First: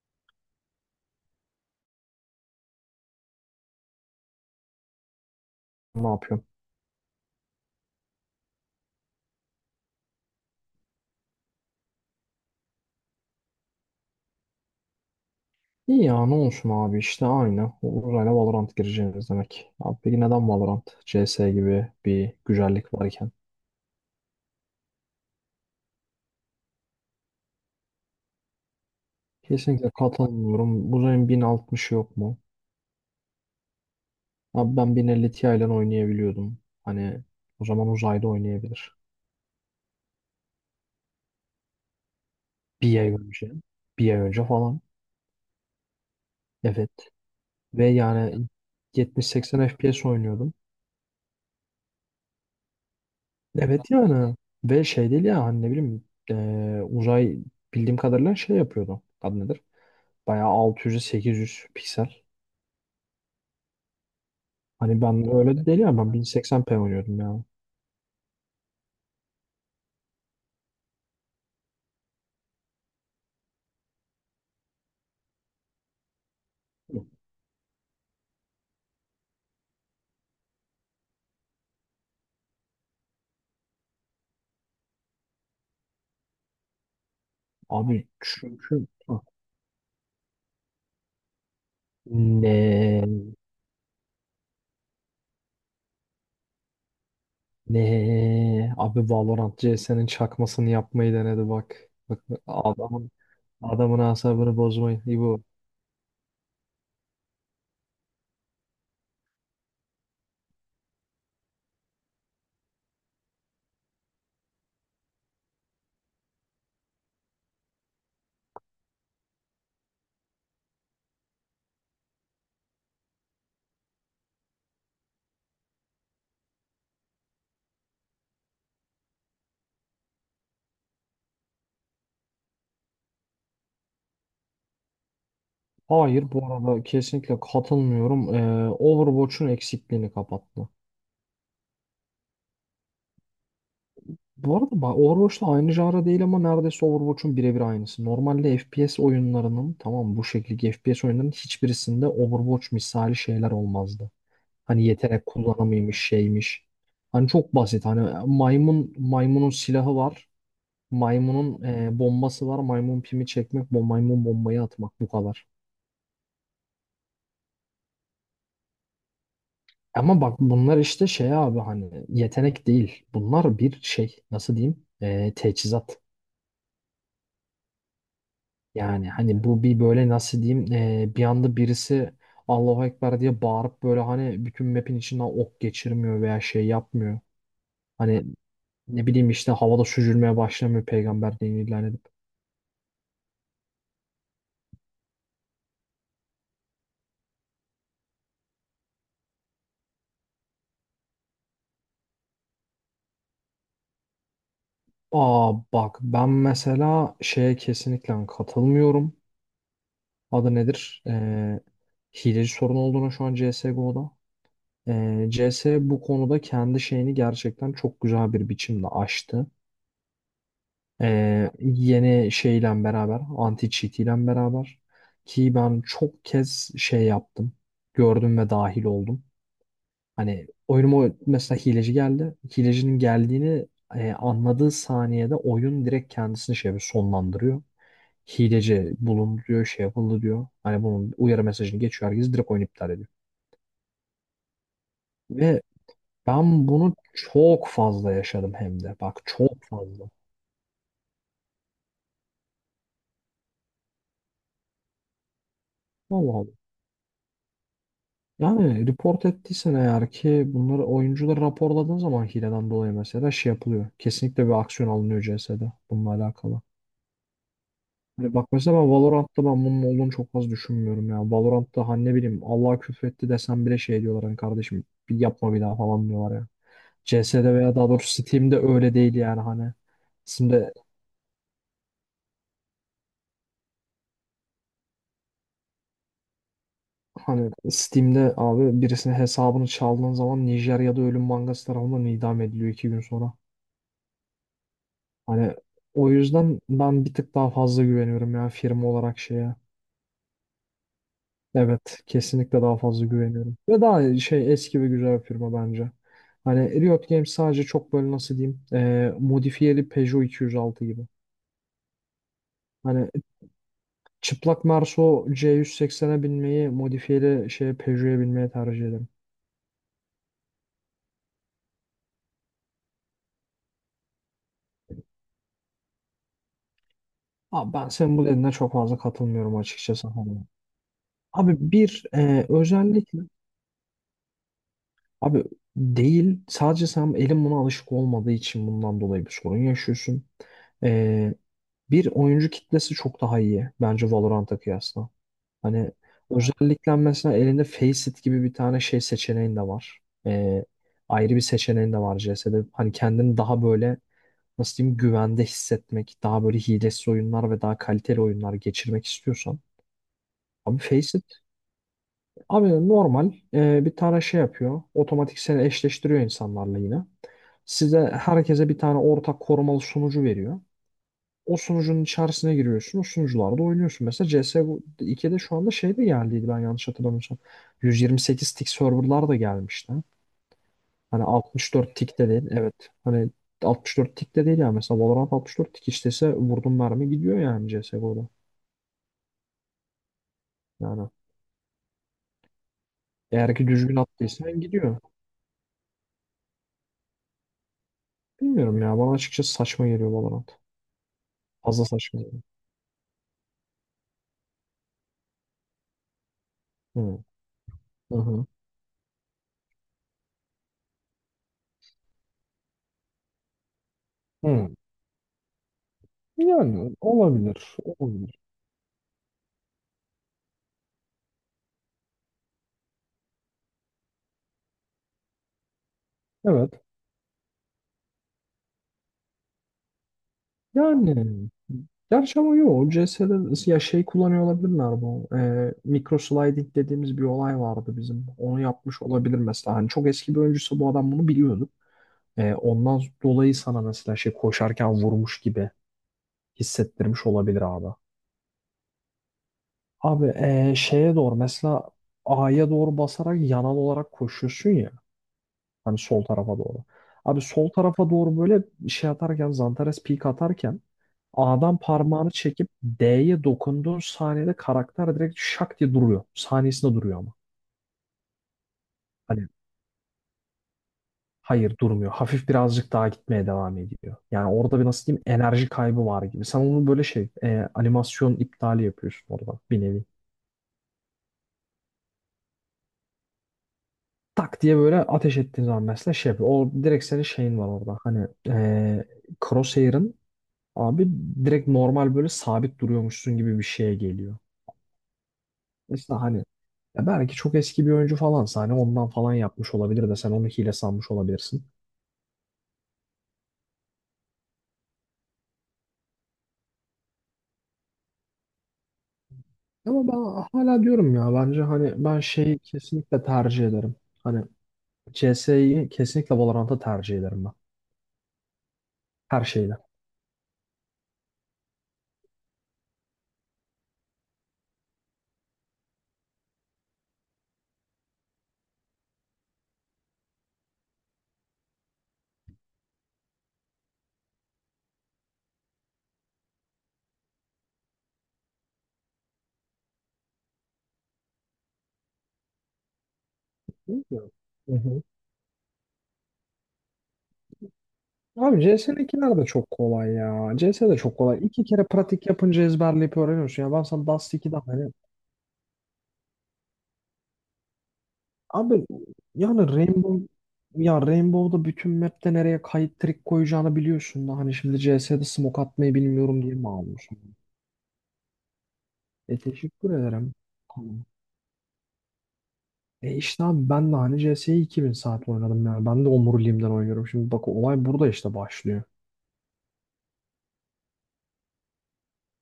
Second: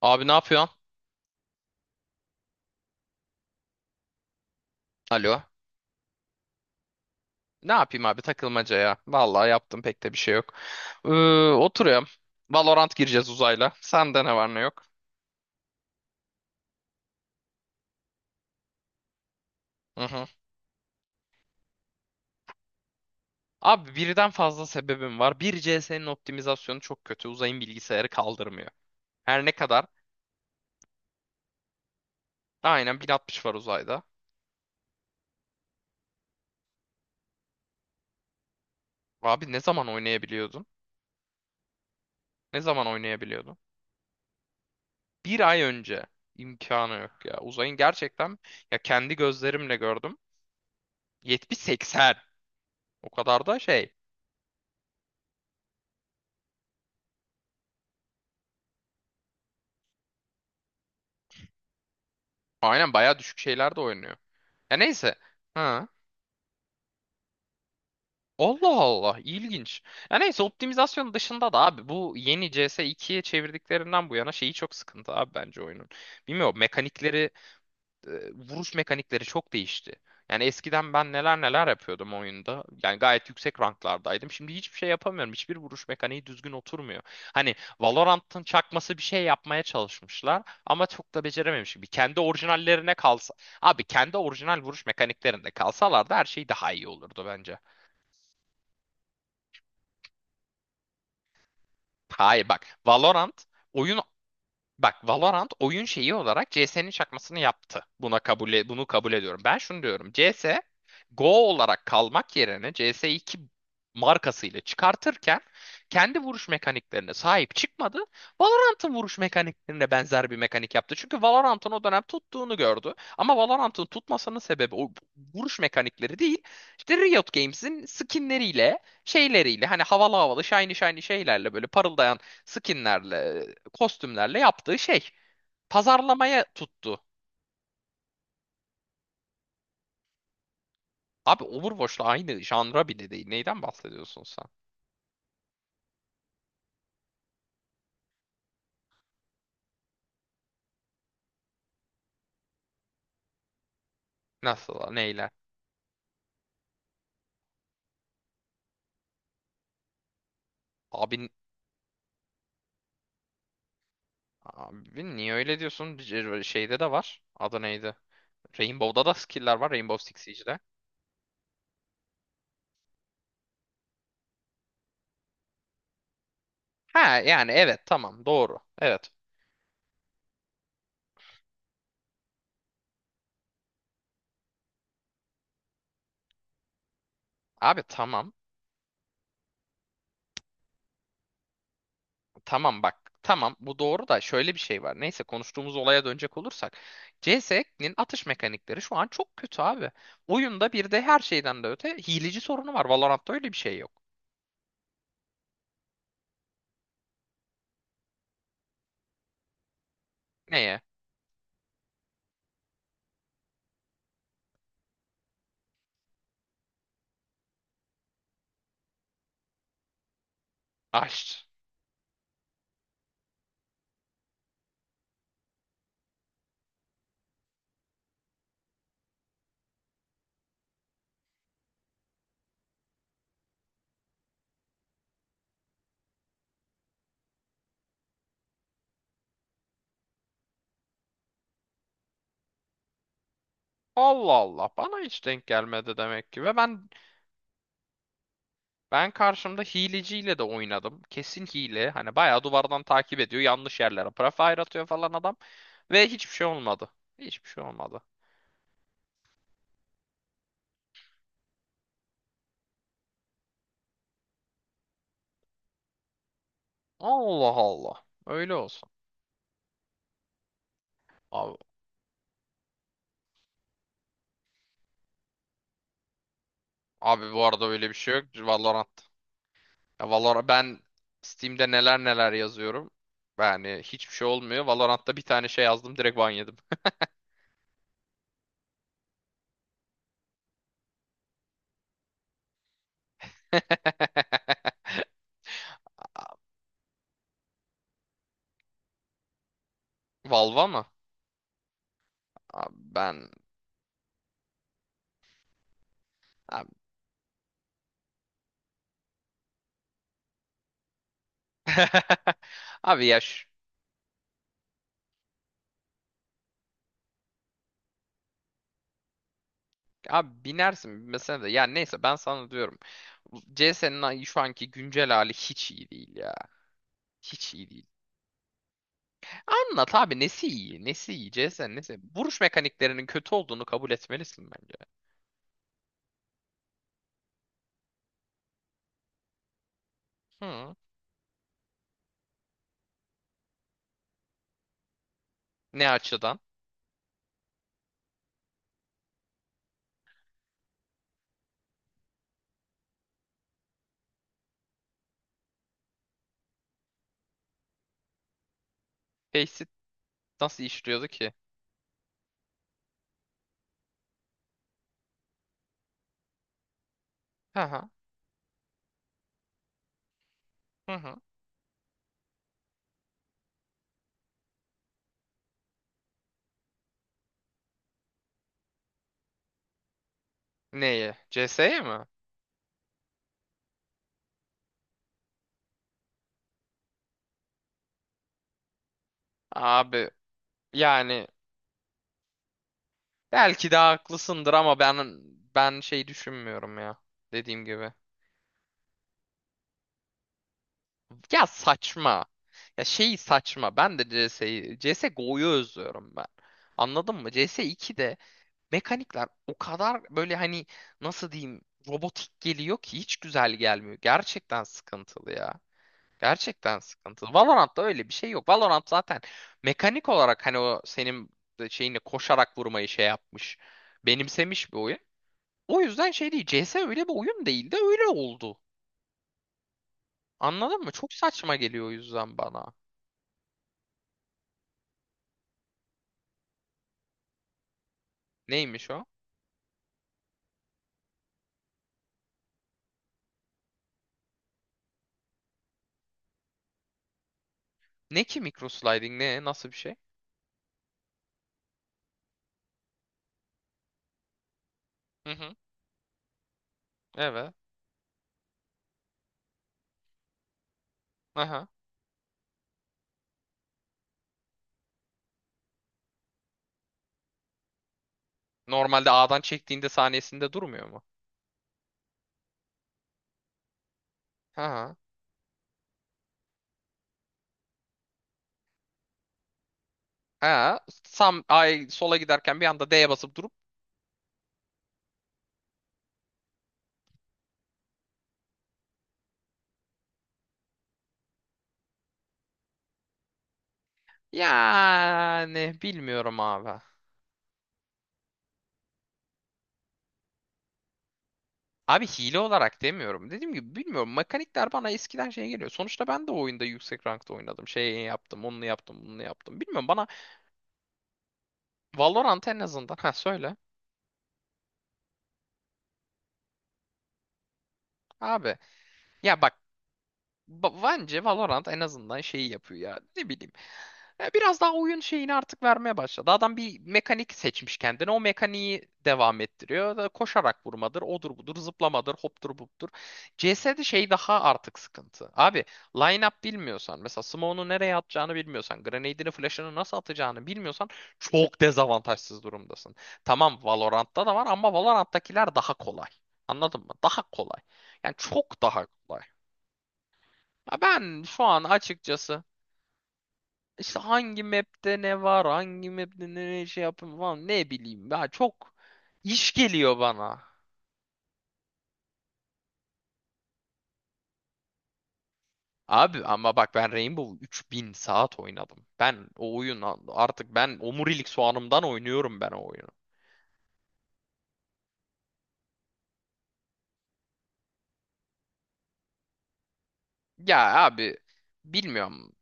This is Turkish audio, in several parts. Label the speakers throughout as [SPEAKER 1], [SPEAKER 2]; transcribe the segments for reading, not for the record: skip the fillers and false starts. [SPEAKER 1] Abi ne yapıyorsun? Alo.
[SPEAKER 2] Ne yapıyorum?
[SPEAKER 1] Ne yapayım abi, takılmaca ya. Vallahi yaptım pek de bir şey yok. Ee, Oturuyorum. Valorant gireceğiz uzayla. Sende ne var ne yok?
[SPEAKER 2] İyi ya, ne olsun abi, işte aynı. Uzayla Valorant gireceğiz demek. Abi
[SPEAKER 1] Hı
[SPEAKER 2] peki
[SPEAKER 1] hı.
[SPEAKER 2] neden Valorant? CS gibi bir güzellik varken.
[SPEAKER 1] Abi, birden fazla sebebim var. Bir, CS'nin optimizasyonu çok kötü. Uzayın bilgisayarı kaldırmıyor. Her ne kadar?
[SPEAKER 2] Kesinlikle katılmıyorum. Uzayın 1060 yok mu?
[SPEAKER 1] Aynen 1060 var uzayda.
[SPEAKER 2] Abi ben 1050 Ti ile oynayabiliyordum. Hani o zaman uzayda oynayabilir.
[SPEAKER 1] Abi ne zaman oynayabiliyordun? Ne zaman
[SPEAKER 2] Bir ay önce.
[SPEAKER 1] oynayabiliyordun?
[SPEAKER 2] Bir ay önce falan.
[SPEAKER 1] Bir ay önce.
[SPEAKER 2] Evet.
[SPEAKER 1] İmkanı yok ya. Uzayın
[SPEAKER 2] Ve
[SPEAKER 1] gerçekten,
[SPEAKER 2] yani
[SPEAKER 1] ya, kendi
[SPEAKER 2] 70-80
[SPEAKER 1] gözlerimle
[SPEAKER 2] FPS
[SPEAKER 1] gördüm.
[SPEAKER 2] oynuyordum.
[SPEAKER 1] 70-80. O kadar da
[SPEAKER 2] Evet
[SPEAKER 1] şey.
[SPEAKER 2] yani. Ve şey değil ya, hani ne bileyim, uzay bildiğim kadarıyla şey yapıyordu. Adı nedir? Bayağı 600-800 piksel.
[SPEAKER 1] Aynen bayağı düşük şeyler de oynuyor. Ya
[SPEAKER 2] Hani
[SPEAKER 1] neyse.
[SPEAKER 2] ben öyle de değil
[SPEAKER 1] Ha.
[SPEAKER 2] ya, ben 1080p oynuyordum ya.
[SPEAKER 1] Allah Allah, ilginç. Ya neyse, optimizasyon dışında da abi, bu yeni CS 2'ye çevirdiklerinden bu yana şeyi çok sıkıntı abi, bence oyunun. Bilmiyorum mekanikleri vuruş mekanikleri çok değişti. Yani eskiden ben neler neler yapıyordum oyunda. Yani gayet yüksek ranklardaydım. Şimdi hiçbir şey yapamıyorum. Hiçbir vuruş mekaniği düzgün oturmuyor. Hani
[SPEAKER 2] Abi
[SPEAKER 1] Valorant'ın
[SPEAKER 2] çünkü.
[SPEAKER 1] çakması bir
[SPEAKER 2] Hı.
[SPEAKER 1] şey yapmaya çalışmışlar ama çok da becerememiş gibi. Kendi orijinallerine
[SPEAKER 2] ne
[SPEAKER 1] kalsa, abi, kendi orijinal vuruş mekaniklerinde kalsalardı her şey daha iyi olurdu bence.
[SPEAKER 2] ne abi, Valorant CS'nin çakmasını yapmayı denedi, bak. Bak,
[SPEAKER 1] Hayır, bak.
[SPEAKER 2] adamın adamın
[SPEAKER 1] Oyun
[SPEAKER 2] asabını bozmayı bu.
[SPEAKER 1] Valorant oyun şeyi olarak CS'nin çakmasını yaptı. Bunu kabul ediyorum. Ben şunu diyorum. CS:GO olarak kalmak yerine, CS 2 markasıyla çıkartırken kendi vuruş mekaniklerine sahip çıkmadı. Valorant'ın vuruş mekaniklerine benzer bir mekanik yaptı. Çünkü Valorant'ın o dönem tuttuğunu gördü. Ama Valorant'ın tutmasının sebebi o vuruş mekanikleri değil. İşte Riot Games'in skinleriyle, şeyleriyle, hani havalı havalı, shiny shiny şeylerle, böyle parıldayan skinlerle, kostümlerle yaptığı şey.
[SPEAKER 2] Hayır,
[SPEAKER 1] Pazarlamaya
[SPEAKER 2] bu arada
[SPEAKER 1] tuttu.
[SPEAKER 2] kesinlikle katılmıyorum. Overwatch'un eksikliğini kapattı.
[SPEAKER 1] Abi, Overwatch'la aynı janra bile değil. Neyden bahsediyorsun sen?
[SPEAKER 2] Bu arada bak, Overwatch'la aynı janra değil ama neredeyse Overwatch'un birebir aynısı. Normalde FPS oyunlarının, tamam, bu şekilde FPS oyunlarının hiçbirisinde Overwatch misali şeyler olmazdı. Hani
[SPEAKER 1] Nasıl?
[SPEAKER 2] yetenek
[SPEAKER 1] Neyle?
[SPEAKER 2] kullanımıymış, şeymiş. Hani çok basit, hani maymun, maymunun silahı var.
[SPEAKER 1] Abi,
[SPEAKER 2] Maymunun bombası var. Maymun pimi çekmek, bom, maymun bombayı atmak, bu
[SPEAKER 1] abi, niye
[SPEAKER 2] kadar.
[SPEAKER 1] öyle diyorsun? Şeyde de var. Adı neydi? Rainbow'da da skill'ler var. Rainbow
[SPEAKER 2] Ama
[SPEAKER 1] Six
[SPEAKER 2] bak,
[SPEAKER 1] Siege'de.
[SPEAKER 2] bunlar işte şey abi, hani yetenek değil. Bunlar bir şey, nasıl diyeyim? Teçhizat.
[SPEAKER 1] Ha, yani, evet, tamam, doğru. Evet.
[SPEAKER 2] Yani hani bu bir böyle, nasıl diyeyim, bir anda birisi Allahu Ekber diye bağırıp böyle hani bütün map'in içinden ok geçirmiyor veya şey yapmıyor.
[SPEAKER 1] Abi
[SPEAKER 2] Hani
[SPEAKER 1] tamam.
[SPEAKER 2] ne bileyim işte, havada süzülmeye başlamıyor peygamber dinini ilan edip.
[SPEAKER 1] Tamam bak. Tamam, bu doğru da şöyle bir şey var. Neyse, konuştuğumuz olaya dönecek olursak. CS'nin atış mekanikleri şu an çok kötü abi. Oyunda bir de her şeyden de öte hileci sorunu var. Valorant'ta öyle bir şey yok.
[SPEAKER 2] Aa bak, ben mesela şeye kesinlikle katılmıyorum. Adı
[SPEAKER 1] Neye?
[SPEAKER 2] nedir? Hileci sorun olduğuna şu an CSGO'da. CS bu konuda kendi şeyini gerçekten çok güzel bir biçimde aştı.
[SPEAKER 1] Aşk.
[SPEAKER 2] Yeni şeyle beraber, anti cheat ile beraber, ki ben çok kez şey yaptım. Gördüm ve dahil oldum. Hani oyunuma mesela hileci geldi. Hilecinin geldiğini anladığı saniyede oyun direkt kendisini şey yapıyor, sonlandırıyor. Hileci bulundu diyor, şey yapıldı diyor. Hani bunun uyarı mesajını geçiyor, herkes direkt oyunu iptal ediyor.
[SPEAKER 1] Allah Allah, bana hiç denk
[SPEAKER 2] Ve
[SPEAKER 1] gelmedi demek ki. Ve
[SPEAKER 2] ben
[SPEAKER 1] ben
[SPEAKER 2] bunu çok fazla yaşadım hem de.
[SPEAKER 1] ben
[SPEAKER 2] Bak, çok
[SPEAKER 1] karşımda
[SPEAKER 2] fazla.
[SPEAKER 1] hileciyle de oynadım. Kesin hile. Hani bayağı duvardan takip ediyor. Yanlış yerlere prefire atıyor falan adam. Ve hiçbir
[SPEAKER 2] Allah.
[SPEAKER 1] şey olmadı. Hiçbir şey olmadı.
[SPEAKER 2] Yani report ettiysen, eğer ki bunları, oyuncuları raporladığın zaman hileden dolayı mesela şey yapılıyor. Kesinlikle bir aksiyon alınıyor CS'de bununla alakalı.
[SPEAKER 1] Allah Allah.
[SPEAKER 2] Hani bak
[SPEAKER 1] Öyle
[SPEAKER 2] mesela,
[SPEAKER 1] olsun.
[SPEAKER 2] ben Valorant'ta ben bunun olduğunu çok az düşünmüyorum ya.
[SPEAKER 1] Abi.
[SPEAKER 2] Valorant'ta hani ne bileyim, Allah küfretti desem bile şey diyorlar, hani kardeşim bir yapma bir daha falan diyorlar ya.
[SPEAKER 1] Abi, bu
[SPEAKER 2] CS'de
[SPEAKER 1] arada
[SPEAKER 2] veya
[SPEAKER 1] öyle
[SPEAKER 2] daha
[SPEAKER 1] bir
[SPEAKER 2] doğrusu
[SPEAKER 1] şey yok.
[SPEAKER 2] Steam'de
[SPEAKER 1] Valorant.
[SPEAKER 2] öyle değil yani, hani.
[SPEAKER 1] Ya Valorant,
[SPEAKER 2] Şimdi
[SPEAKER 1] ben Steam'de neler neler yazıyorum. Yani hiçbir şey olmuyor. Valorant'ta bir tane şey yazdım, direkt ban yedim.
[SPEAKER 2] hani Steam'de abi birisinin hesabını çaldığın zaman Nijerya'da ölüm mangası tarafından idam ediliyor 2 gün sonra. Hani o yüzden ben bir tık daha fazla güveniyorum ya, firma olarak şeye.
[SPEAKER 1] Valva mı?
[SPEAKER 2] Evet, kesinlikle
[SPEAKER 1] Abi
[SPEAKER 2] daha fazla
[SPEAKER 1] ben
[SPEAKER 2] güveniyorum. Ve daha şey, eski ve güzel bir firma bence.
[SPEAKER 1] abi,
[SPEAKER 2] Hani Riot Games sadece çok böyle, nasıl diyeyim, modifiyeli Peugeot 206 gibi.
[SPEAKER 1] abi
[SPEAKER 2] Hani
[SPEAKER 1] ya şu-
[SPEAKER 2] çıplak Merso C180'e binmeyi modifiyeli şeye Peugeot'a binmeye tercih ederim.
[SPEAKER 1] abi binersin mesela de, ya neyse, ben sana diyorum. CS'nin şu anki güncel hali hiç iyi değil ya. Hiç iyi
[SPEAKER 2] Abi
[SPEAKER 1] değil.
[SPEAKER 2] ben senin bu dediğine çok fazla katılmıyorum
[SPEAKER 1] Anlat
[SPEAKER 2] açıkçası.
[SPEAKER 1] abi,
[SPEAKER 2] Hani.
[SPEAKER 1] nesi iyi? Nesi iyi?
[SPEAKER 2] Abi
[SPEAKER 1] CS'nin nesi?
[SPEAKER 2] bir,
[SPEAKER 1] Vuruş mekaniklerinin
[SPEAKER 2] özellikle.
[SPEAKER 1] kötü olduğunu kabul etmelisin bence.
[SPEAKER 2] Abi değil. Sadece sen elin buna alışık olmadığı için bundan dolayı bir sorun yaşıyorsun.
[SPEAKER 1] Hı.
[SPEAKER 2] Ee, Bir oyuncu kitlesi çok daha iyi bence Valorant'a kıyasla. Hani.
[SPEAKER 1] Ne
[SPEAKER 2] Evet.
[SPEAKER 1] açıdan?
[SPEAKER 2] Özellikle mesela elinde Faceit gibi bir tane şey seçeneğin de var. Ee, Ayrı bir seçeneğin de var CS'de. Hani kendini daha böyle, nasıl diyeyim, güvende hissetmek, daha böyle hilesiz oyunlar ve daha kaliteli oyunlar geçirmek istiyorsan.
[SPEAKER 1] Nasıl
[SPEAKER 2] Abi
[SPEAKER 1] işliyordu
[SPEAKER 2] Faceit.
[SPEAKER 1] ki?
[SPEAKER 2] Abi normal bir tane şey yapıyor. Otomatik seni eşleştiriyor insanlarla yine.
[SPEAKER 1] Hı hı.
[SPEAKER 2] Size, herkese bir tane ortak korumalı sunucu veriyor.
[SPEAKER 1] Hı hı.
[SPEAKER 2] O sunucunun içerisine giriyorsun. O sunucularda oynuyorsun. Mesela CS2'de şu anda şey de geldiydi, ben yanlış hatırlamıyorsam. 128 tick serverlar da gelmişti.
[SPEAKER 1] Neyi?
[SPEAKER 2] Hani
[SPEAKER 1] CS'ye
[SPEAKER 2] 64
[SPEAKER 1] mi?
[SPEAKER 2] tick de değil. Evet. Hani 64 tick de değil yani. Mesela Valorant 64 tick işlese, vurdum mermi gidiyor yani CSGO'da.
[SPEAKER 1] Abi
[SPEAKER 2] Yani
[SPEAKER 1] yani
[SPEAKER 2] eğer ki
[SPEAKER 1] belki de
[SPEAKER 2] düzgün
[SPEAKER 1] haklısındır
[SPEAKER 2] attıysan
[SPEAKER 1] ama ben
[SPEAKER 2] gidiyor.
[SPEAKER 1] ben şey düşünmüyorum ya. Dediğim gibi.
[SPEAKER 2] Bilmiyorum ya. Bana açıkçası saçma geliyor Valorant.
[SPEAKER 1] Ya
[SPEAKER 2] Fazla
[SPEAKER 1] saçma.
[SPEAKER 2] saçmalıyor.
[SPEAKER 1] Ya şey saçma. Ben de CS'yi CS:GO'yu özlüyorum ben. Anladın
[SPEAKER 2] Hı.
[SPEAKER 1] mı? CS2'de
[SPEAKER 2] Hı hı.
[SPEAKER 1] mekanikler o kadar böyle, hani, nasıl diyeyim, robotik geliyor ki hiç güzel gelmiyor. Gerçekten
[SPEAKER 2] Hı.
[SPEAKER 1] sıkıntılı ya. Gerçekten
[SPEAKER 2] Yani
[SPEAKER 1] sıkıntılı.
[SPEAKER 2] olabilir.
[SPEAKER 1] Valorant'ta öyle bir şey
[SPEAKER 2] Olabilir.
[SPEAKER 1] yok. Valorant zaten mekanik olarak hani o senin şeyini koşarak vurmayı şey yapmış. Benimsemiş bir oyun. O yüzden şey değil. C
[SPEAKER 2] Evet.
[SPEAKER 1] S öyle bir oyun değil de öyle oldu. Anladın mı? Çok
[SPEAKER 2] Yani
[SPEAKER 1] saçma geliyor o yüzden
[SPEAKER 2] gerçi ama yok.
[SPEAKER 1] bana.
[SPEAKER 2] O CS'de ya şey kullanıyor olabilirler bu. Micro sliding dediğimiz bir olay vardı bizim. Onu
[SPEAKER 1] Neymiş
[SPEAKER 2] yapmış
[SPEAKER 1] o?
[SPEAKER 2] olabilir mesela. Hani çok eski bir oyuncuysa bu adam bunu biliyordu. Ondan dolayı sana mesela şey koşarken vurmuş gibi hissettirmiş olabilir abi.
[SPEAKER 1] Ne ki microsliding ne? Nasıl bir şey?
[SPEAKER 2] Abi şeye doğru mesela, A'ya doğru basarak yanal olarak koşuyorsun ya.
[SPEAKER 1] Hı hı.
[SPEAKER 2] Hani sol tarafa doğru. Abi
[SPEAKER 1] Evet.
[SPEAKER 2] sol tarafa doğru böyle şey atarken, Zantares peak atarken,
[SPEAKER 1] Aha.
[SPEAKER 2] A'dan parmağını çekip D'ye dokunduğun saniyede karakter direkt şak diye duruyor. Saniyesinde duruyor ama.
[SPEAKER 1] Normalde A'dan
[SPEAKER 2] Hani,
[SPEAKER 1] çektiğinde saniyesinde durmuyor mu?
[SPEAKER 2] hayır durmuyor. Hafif birazcık daha gitmeye devam ediyor. Yani orada bir,
[SPEAKER 1] Ha.
[SPEAKER 2] nasıl diyeyim, enerji kaybı var gibi. Sen onu böyle şey, animasyon iptali yapıyorsun orada, bir nevi.
[SPEAKER 1] Ha. Sam ay sola giderken, bir anda D'ye basıp durup
[SPEAKER 2] Tak diye böyle ateş ettiğin zaman mesela şey yapıyor. O direkt, senin şeyin var orada. Hani Crosshair'ın, abi, direkt normal böyle sabit duruyormuşsun gibi bir şeye geliyor.
[SPEAKER 1] yani
[SPEAKER 2] Mesela
[SPEAKER 1] bilmiyorum
[SPEAKER 2] hani,
[SPEAKER 1] abi.
[SPEAKER 2] ya belki çok eski bir oyuncu falansa hani ondan falan yapmış olabilir de sen onu hile sanmış olabilirsin.
[SPEAKER 1] Abi hile olarak demiyorum. Dediğim gibi, bilmiyorum. Mekanikler bana eskiden şey geliyor. Sonuçta ben de o oyunda yüksek rankta oynadım. Şey yaptım, onu yaptım, bunu yaptım. Bilmiyorum bana.
[SPEAKER 2] Ama ben hala diyorum ya, bence hani, ben
[SPEAKER 1] Valorant en
[SPEAKER 2] şeyi
[SPEAKER 1] azından. Ha,
[SPEAKER 2] kesinlikle
[SPEAKER 1] söyle.
[SPEAKER 2] tercih ederim. Hani CS'yi kesinlikle Valorant'a tercih ederim ben.
[SPEAKER 1] Abi ya
[SPEAKER 2] Her
[SPEAKER 1] bak.
[SPEAKER 2] şeyle.
[SPEAKER 1] Bence Valorant en azından şeyi yapıyor ya. Ne bileyim. Ya, biraz daha oyun şeyini artık vermeye başladı. Adam bir mekanik seçmiş kendine. O mekaniği devam ettiriyor. Da, koşarak vurmadır, odur budur, zıplamadır, hoptur buptur. CS'de şey daha artık sıkıntı. Abi, line-up bilmiyorsan, mesela smoke'unu nereye atacağını bilmiyorsan, grenade'ini, flash'ını nasıl atacağını bilmiyorsan çok dezavantajsız durumdasın. Tamam, Valorant'ta
[SPEAKER 2] Bilmiyorum.
[SPEAKER 1] da var ama
[SPEAKER 2] Hı hı.
[SPEAKER 1] Valorant'takiler daha kolay. Anladın mı? Daha kolay. Yani
[SPEAKER 2] Abi
[SPEAKER 1] çok daha kolay.
[SPEAKER 2] CS'ninkiler de çok kolay ya.
[SPEAKER 1] Ya
[SPEAKER 2] CS de çok
[SPEAKER 1] ben
[SPEAKER 2] kolay.
[SPEAKER 1] şu an
[SPEAKER 2] İki kere pratik
[SPEAKER 1] açıkçası
[SPEAKER 2] yapınca ezberleyip öğreniyorsun. Ya ben
[SPEAKER 1] işte
[SPEAKER 2] sana Dust
[SPEAKER 1] hangi
[SPEAKER 2] 2'de hani...
[SPEAKER 1] map'te ne var, hangi map'te ne şey yapın falan, ne bileyim. Ya çok
[SPEAKER 2] Abi
[SPEAKER 1] iş
[SPEAKER 2] yani
[SPEAKER 1] geliyor
[SPEAKER 2] Rainbow,
[SPEAKER 1] bana.
[SPEAKER 2] ya Rainbow'da bütün map'te nereye kayıt trik koyacağını biliyorsun da, hani şimdi CS'de smoke atmayı
[SPEAKER 1] Abi
[SPEAKER 2] bilmiyorum diye
[SPEAKER 1] ama
[SPEAKER 2] mi
[SPEAKER 1] bak, ben
[SPEAKER 2] alıyorsun?
[SPEAKER 1] Rainbow 3.000 saat oynadım.
[SPEAKER 2] E, teşekkür ederim.
[SPEAKER 1] Ben
[SPEAKER 2] Tamam.
[SPEAKER 1] omurilik soğanımdan oynuyorum ben o oyunu.
[SPEAKER 2] E işte abi, ben de hani CS'yi 2000 saat oynadım yani. Ben de omuriliğimden oynuyorum. Şimdi bak, olay burada işte başlıyor.
[SPEAKER 1] Ya abi, bilmiyorum.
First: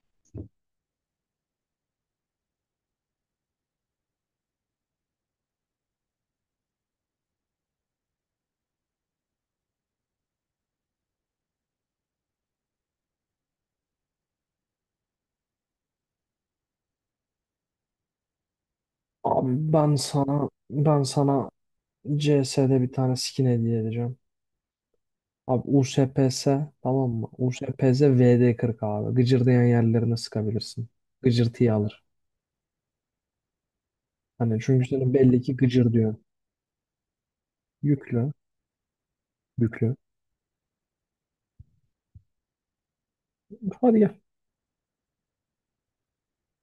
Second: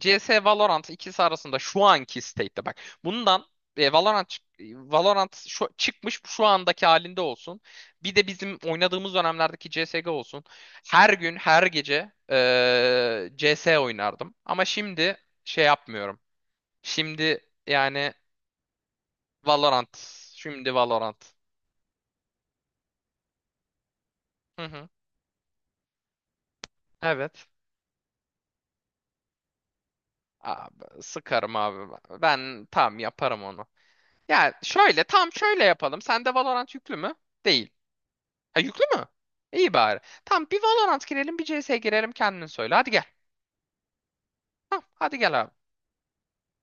[SPEAKER 1] CS Valorant, ikisi arasında şu anki state'te bak. Bundan e, Valorant çık- Valorant şu, çıkmış şu andaki halinde olsun. Bir de bizim oynadığımız dönemlerdeki CS:GO olsun. Her gün, her gece CS oynardım. Ama şimdi şey yapmıyorum. Şimdi yani
[SPEAKER 2] Abi ben
[SPEAKER 1] Valorant.
[SPEAKER 2] sana
[SPEAKER 1] Şimdi
[SPEAKER 2] ben
[SPEAKER 1] Valorant.
[SPEAKER 2] sana CS'de bir tane skin hediye edeceğim.
[SPEAKER 1] Hı hı.
[SPEAKER 2] Abi USPS, tamam mı?
[SPEAKER 1] Evet.
[SPEAKER 2] USPS VD40 abi. Gıcırdayan yerlerine sıkabilirsin.
[SPEAKER 1] Abi, sıkarım
[SPEAKER 2] Gıcırtıyı
[SPEAKER 1] abi.
[SPEAKER 2] alır.
[SPEAKER 1] Ben tam yaparım onu. Ya
[SPEAKER 2] Hani çünkü
[SPEAKER 1] şöyle,
[SPEAKER 2] senin
[SPEAKER 1] tam
[SPEAKER 2] belli ki
[SPEAKER 1] şöyle
[SPEAKER 2] gıcır
[SPEAKER 1] yapalım.
[SPEAKER 2] diyor.
[SPEAKER 1] Sende Valorant yüklü mü? Değil.
[SPEAKER 2] Yüklü,
[SPEAKER 1] Ha, yüklü mü? İyi
[SPEAKER 2] yüklü.
[SPEAKER 1] bari. Tamam, bir Valorant girelim, bir CS girelim, kendin söyle. Hadi gel.
[SPEAKER 2] Hadi gel.
[SPEAKER 1] Tamam, hadi gel abi.